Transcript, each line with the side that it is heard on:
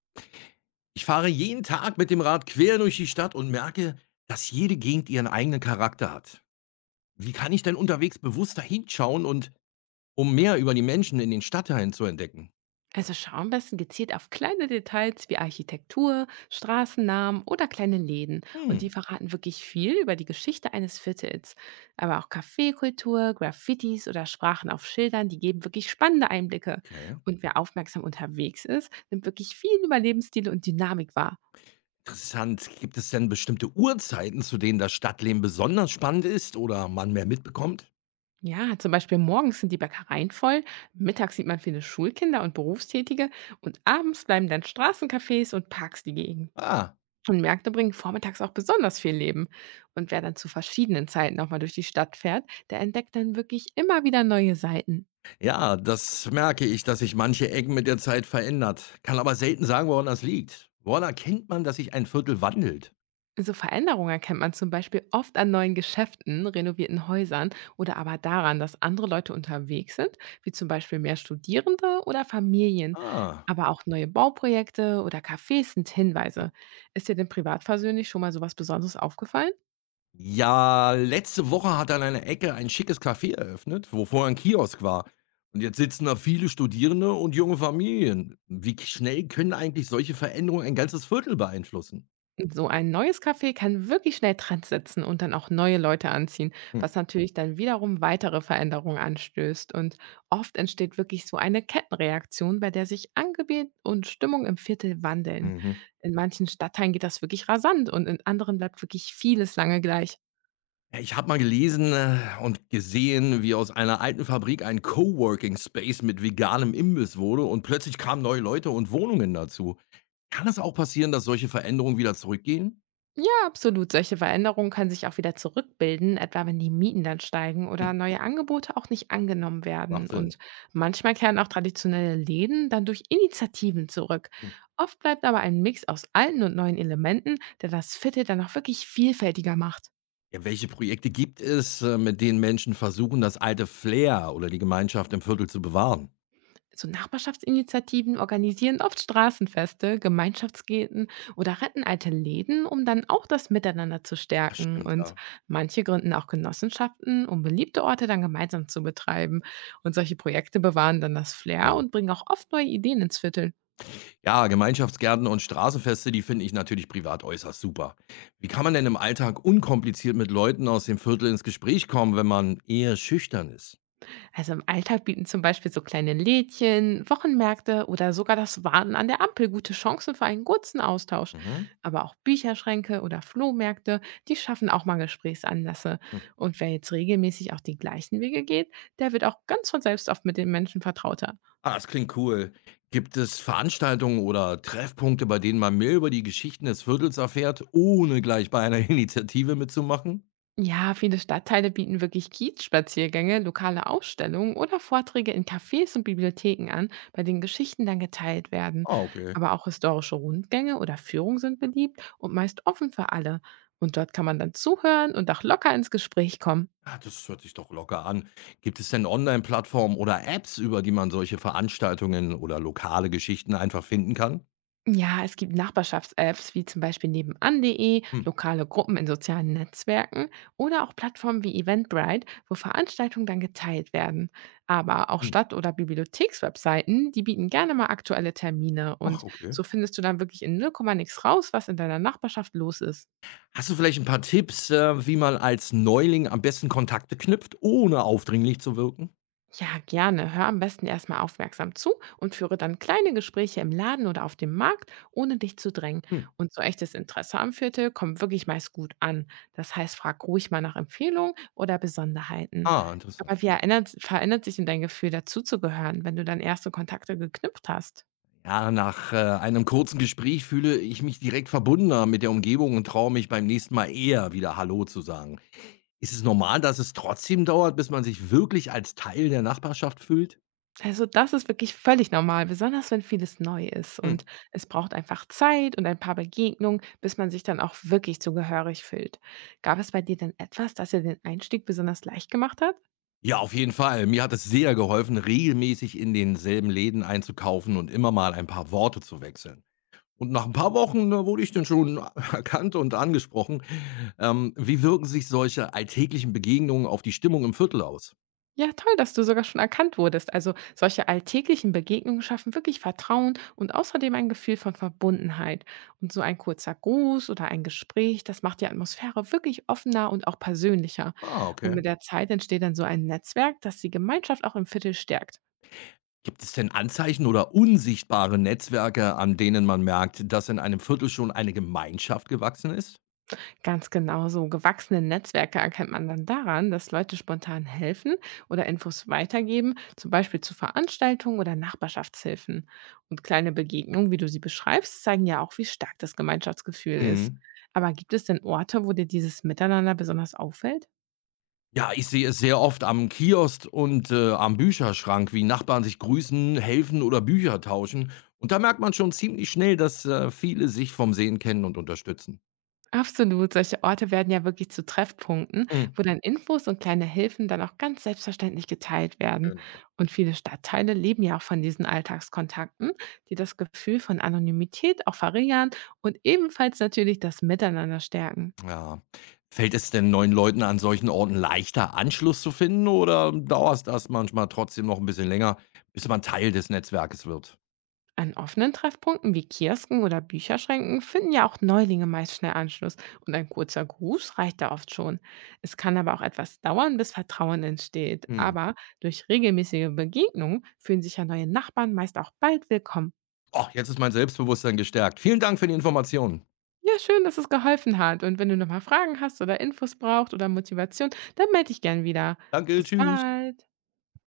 left: Ich fahre jeden Tag mit dem Rad quer durch die Stadt und merke, dass jede Gegend ihren eigenen Charakter hat. Wie kann ich denn unterwegs bewusster hinschauen und um mehr über die Menschen in den Stadtteilen zu entdecken?
right: Also schau am besten gezielt auf kleine Details wie Architektur, Straßennamen oder kleine Läden. Und die
left: Hm,
right: verraten wirklich viel über die Geschichte eines Viertels. Aber auch Kaffeekultur, Graffitis oder Sprachen auf Schildern, die geben wirklich spannende Einblicke.
left: okay.
right: Und wer aufmerksam unterwegs ist, nimmt wirklich viel über Lebensstile und Dynamik wahr.
left: Interessant. Gibt es denn bestimmte Uhrzeiten, zu denen das Stadtleben besonders spannend ist oder man mehr mitbekommt?
right: Ja, zum Beispiel morgens sind die Bäckereien voll, mittags sieht man viele Schulkinder und Berufstätige und abends bleiben dann Straßencafés und Parks die Gegend.
left: Ah,
right: Und Märkte bringen vormittags auch besonders viel Leben. Und wer dann zu verschiedenen Zeiten auch mal durch die Stadt fährt, der entdeckt dann wirklich immer wieder neue Seiten.
left: ja, das merke ich, dass sich manche Ecken mit der Zeit verändert. Kann aber selten sagen, woran das liegt. Woran erkennt man, dass sich ein Viertel wandelt?
right: So Veränderungen erkennt man zum Beispiel oft an neuen Geschäften, renovierten Häusern oder aber daran, dass andere Leute unterwegs sind, wie zum Beispiel mehr Studierende oder Familien.
left: Ah,
right: Aber auch neue Bauprojekte oder Cafés sind Hinweise. Ist dir denn privat persönlich schon mal sowas Besonderes aufgefallen?
left: ja, letzte Woche hat an einer Ecke ein schickes Café eröffnet, wo vorher ein Kiosk war. Und jetzt sitzen da viele Studierende und junge Familien. Schnell können eigentlich solche Veränderungen ein ganzes Viertel beeinflussen?
right: So ein neues Café kann wirklich schnell Trends setzen und dann auch neue Leute anziehen,
left: Hm.
right: was natürlich dann wiederum weitere Veränderungen anstößt. Und oft entsteht wirklich so eine Kettenreaktion, bei der sich Angebot und Stimmung im Viertel wandeln.
left: Mhm.
right: In manchen Stadtteilen geht das wirklich rasant und in anderen bleibt wirklich vieles lange gleich.
left: Ja, ich habe mal gelesen und gesehen, wie aus einer alten Fabrik ein Coworking Space mit veganem Imbiss wurde und plötzlich kamen neue Leute und Wohnungen dazu. Kann es auch passieren, dass solche Veränderungen wieder zurückgehen?
right: Ja, absolut. Solche Veränderungen können sich auch wieder zurückbilden, etwa wenn die Mieten dann steigen oder
left: Hm,
right: neue Angebote auch nicht angenommen
left: macht
right: werden.
left: Sinn.
right: Und manchmal kehren auch traditionelle Läden dann durch Initiativen zurück.
left: Hm.
right: Oft bleibt aber ein Mix aus alten und neuen Elementen, der das Viertel dann auch wirklich vielfältiger macht.
left: Ja, welche Projekte gibt es, mit denen Menschen versuchen, das alte Flair oder die Gemeinschaft im Viertel zu bewahren?
right: So Nachbarschaftsinitiativen organisieren oft Straßenfeste, Gemeinschaftsgärten oder retten alte Läden, um dann auch das Miteinander zu
left: Das
right: stärken.
left: stimmt,
right: Und
left: ja.
right: manche gründen auch Genossenschaften, um beliebte Orte dann gemeinsam zu betreiben. Und solche Projekte bewahren dann das Flair
left: Mhm.
right: und bringen auch oft neue Ideen ins Viertel.
left: Ja, Gemeinschaftsgärten und Straßenfeste, die finde ich natürlich privat äußerst super. Wie kann man denn im Alltag unkompliziert mit Leuten aus dem Viertel ins Gespräch kommen, wenn man eher schüchtern ist?
right: Also im Alltag bieten zum Beispiel so kleine Lädchen, Wochenmärkte oder sogar das Warten an der Ampel gute Chancen für einen kurzen Austausch.
left: Mhm.
right: Aber auch Bücherschränke oder Flohmärkte, die schaffen auch mal Gesprächsanlässe.
left: Hm.
right: Und wer jetzt regelmäßig auch die gleichen Wege geht, der wird auch ganz von selbst oft mit den Menschen vertrauter.
left: Ah, das klingt cool. Gibt es Veranstaltungen oder Treffpunkte, bei denen man mehr über die Geschichten des Viertels erfährt, ohne gleich bei einer Initiative mitzumachen?
right: Ja, viele Stadtteile bieten wirklich Kiezspaziergänge, lokale Ausstellungen oder Vorträge in Cafés und Bibliotheken an, bei denen Geschichten dann geteilt werden.
left: Ah, okay.
right: Aber auch historische Rundgänge oder Führungen sind beliebt und meist offen für alle. Und dort kann man dann zuhören und auch locker ins Gespräch kommen.
left: Ah, das hört sich doch locker an. Gibt es denn Online-Plattformen oder Apps, über die man solche Veranstaltungen oder lokale Geschichten einfach finden kann?
right: Ja, es gibt Nachbarschafts-Apps wie zum Beispiel nebenan.de,
left: Hm.
right: lokale Gruppen in sozialen Netzwerken oder auch Plattformen wie Eventbrite, wo Veranstaltungen dann geteilt werden. Aber auch
left: Hm.
right: Stadt- oder Bibliothekswebseiten, die bieten gerne mal aktuelle Termine und
left: Ach, okay.
right: so findest du dann wirklich in 0, nix raus, was in deiner Nachbarschaft los ist.
left: Hast du vielleicht ein paar Tipps, wie man als Neuling am besten Kontakte knüpft, ohne aufdringlich zu wirken?
right: Ja, gerne. Hör am besten erstmal aufmerksam zu und führe dann kleine Gespräche im Laden oder auf dem Markt, ohne dich zu drängen.
left: Hm.
right: Und so echtes Interesse am Viertel kommt wirklich meist gut an. Das heißt, frag ruhig mal nach Empfehlungen oder Besonderheiten.
left: Ah, interessant.
right: Aber wie erinnert, verändert sich denn dein Gefühl, dazuzugehören, wenn du dann erste Kontakte geknüpft hast?
left: Ja, nach einem kurzen Gespräch fühle ich mich direkt verbundener mit der Umgebung und traue mich beim nächsten Mal eher wieder Hallo zu sagen. Ist es normal, dass es trotzdem dauert, bis man sich wirklich als Teil der Nachbarschaft fühlt?
right: Also, das ist wirklich völlig normal, besonders wenn vieles neu ist.
left: Hm.
right: Und es braucht einfach Zeit und ein paar Begegnungen, bis man sich dann auch wirklich zugehörig fühlt. Gab es bei dir denn etwas, das dir den Einstieg besonders leicht gemacht hat?
left: Ja, auf jeden Fall. Mir hat es sehr geholfen, regelmäßig in denselben Läden einzukaufen und immer mal ein paar Worte zu wechseln. Und nach ein paar Wochen, da wurde ich dann schon erkannt und angesprochen. Wie wirken sich solche alltäglichen Begegnungen auf die Stimmung im Viertel aus?
right: Ja, toll, dass du sogar schon erkannt wurdest. Also, solche alltäglichen Begegnungen schaffen wirklich Vertrauen und außerdem ein Gefühl von Verbundenheit. Und so ein kurzer Gruß oder ein Gespräch, das macht die Atmosphäre wirklich offener und auch persönlicher.
left: Ah,
right: Und
left: okay.
right: mit der Zeit entsteht dann so ein Netzwerk, das die Gemeinschaft auch im Viertel stärkt.
left: Gibt es denn Anzeichen oder unsichtbare Netzwerke, an denen man merkt, dass in einem Viertel schon eine Gemeinschaft gewachsen ist?
right: Ganz genau so. Gewachsene Netzwerke erkennt man dann daran, dass Leute spontan helfen oder Infos weitergeben, zum Beispiel zu Veranstaltungen oder Nachbarschaftshilfen. Und kleine Begegnungen, wie du sie beschreibst, zeigen ja auch, wie stark das Gemeinschaftsgefühl ist.
left: Mhm.
right: Aber gibt es denn Orte, wo dir dieses Miteinander besonders auffällt?
left: Ja, ich sehe es sehr oft am Kiosk und am Bücherschrank, wie Nachbarn sich grüßen, helfen oder Bücher tauschen. Und da merkt man schon ziemlich schnell, dass viele sich vom Sehen kennen und unterstützen.
right: Absolut, solche Orte werden ja wirklich zu Treffpunkten,
left: Mhm,
right: wo dann Infos und kleine Hilfen dann auch ganz selbstverständlich geteilt werden.
left: genau.
right: Und viele Stadtteile leben ja auch von diesen Alltagskontakten, die das Gefühl von Anonymität auch verringern und ebenfalls natürlich das Miteinander stärken.
left: Ja. Fällt es denn neuen Leuten an solchen Orten leichter, Anschluss zu finden oder dauert das manchmal trotzdem noch ein bisschen länger, bis man Teil des Netzwerkes wird?
right: An offenen Treffpunkten wie Kiosken oder Bücherschränken finden ja auch Neulinge meist schnell Anschluss und ein kurzer Gruß reicht da oft schon. Es kann aber auch etwas dauern, bis Vertrauen entsteht.
left: Mhm.
right: Aber durch regelmäßige Begegnungen fühlen sich ja neue Nachbarn meist auch bald willkommen.
left: Oh, jetzt ist mein Selbstbewusstsein gestärkt. Vielen Dank für die Informationen.
right: Ja, schön, dass es geholfen hat. Und wenn du nochmal Fragen hast oder Infos brauchst oder Motivation, dann melde dich gern wieder.
left: Danke,
right: Bis
left: tschüss.
right: bald.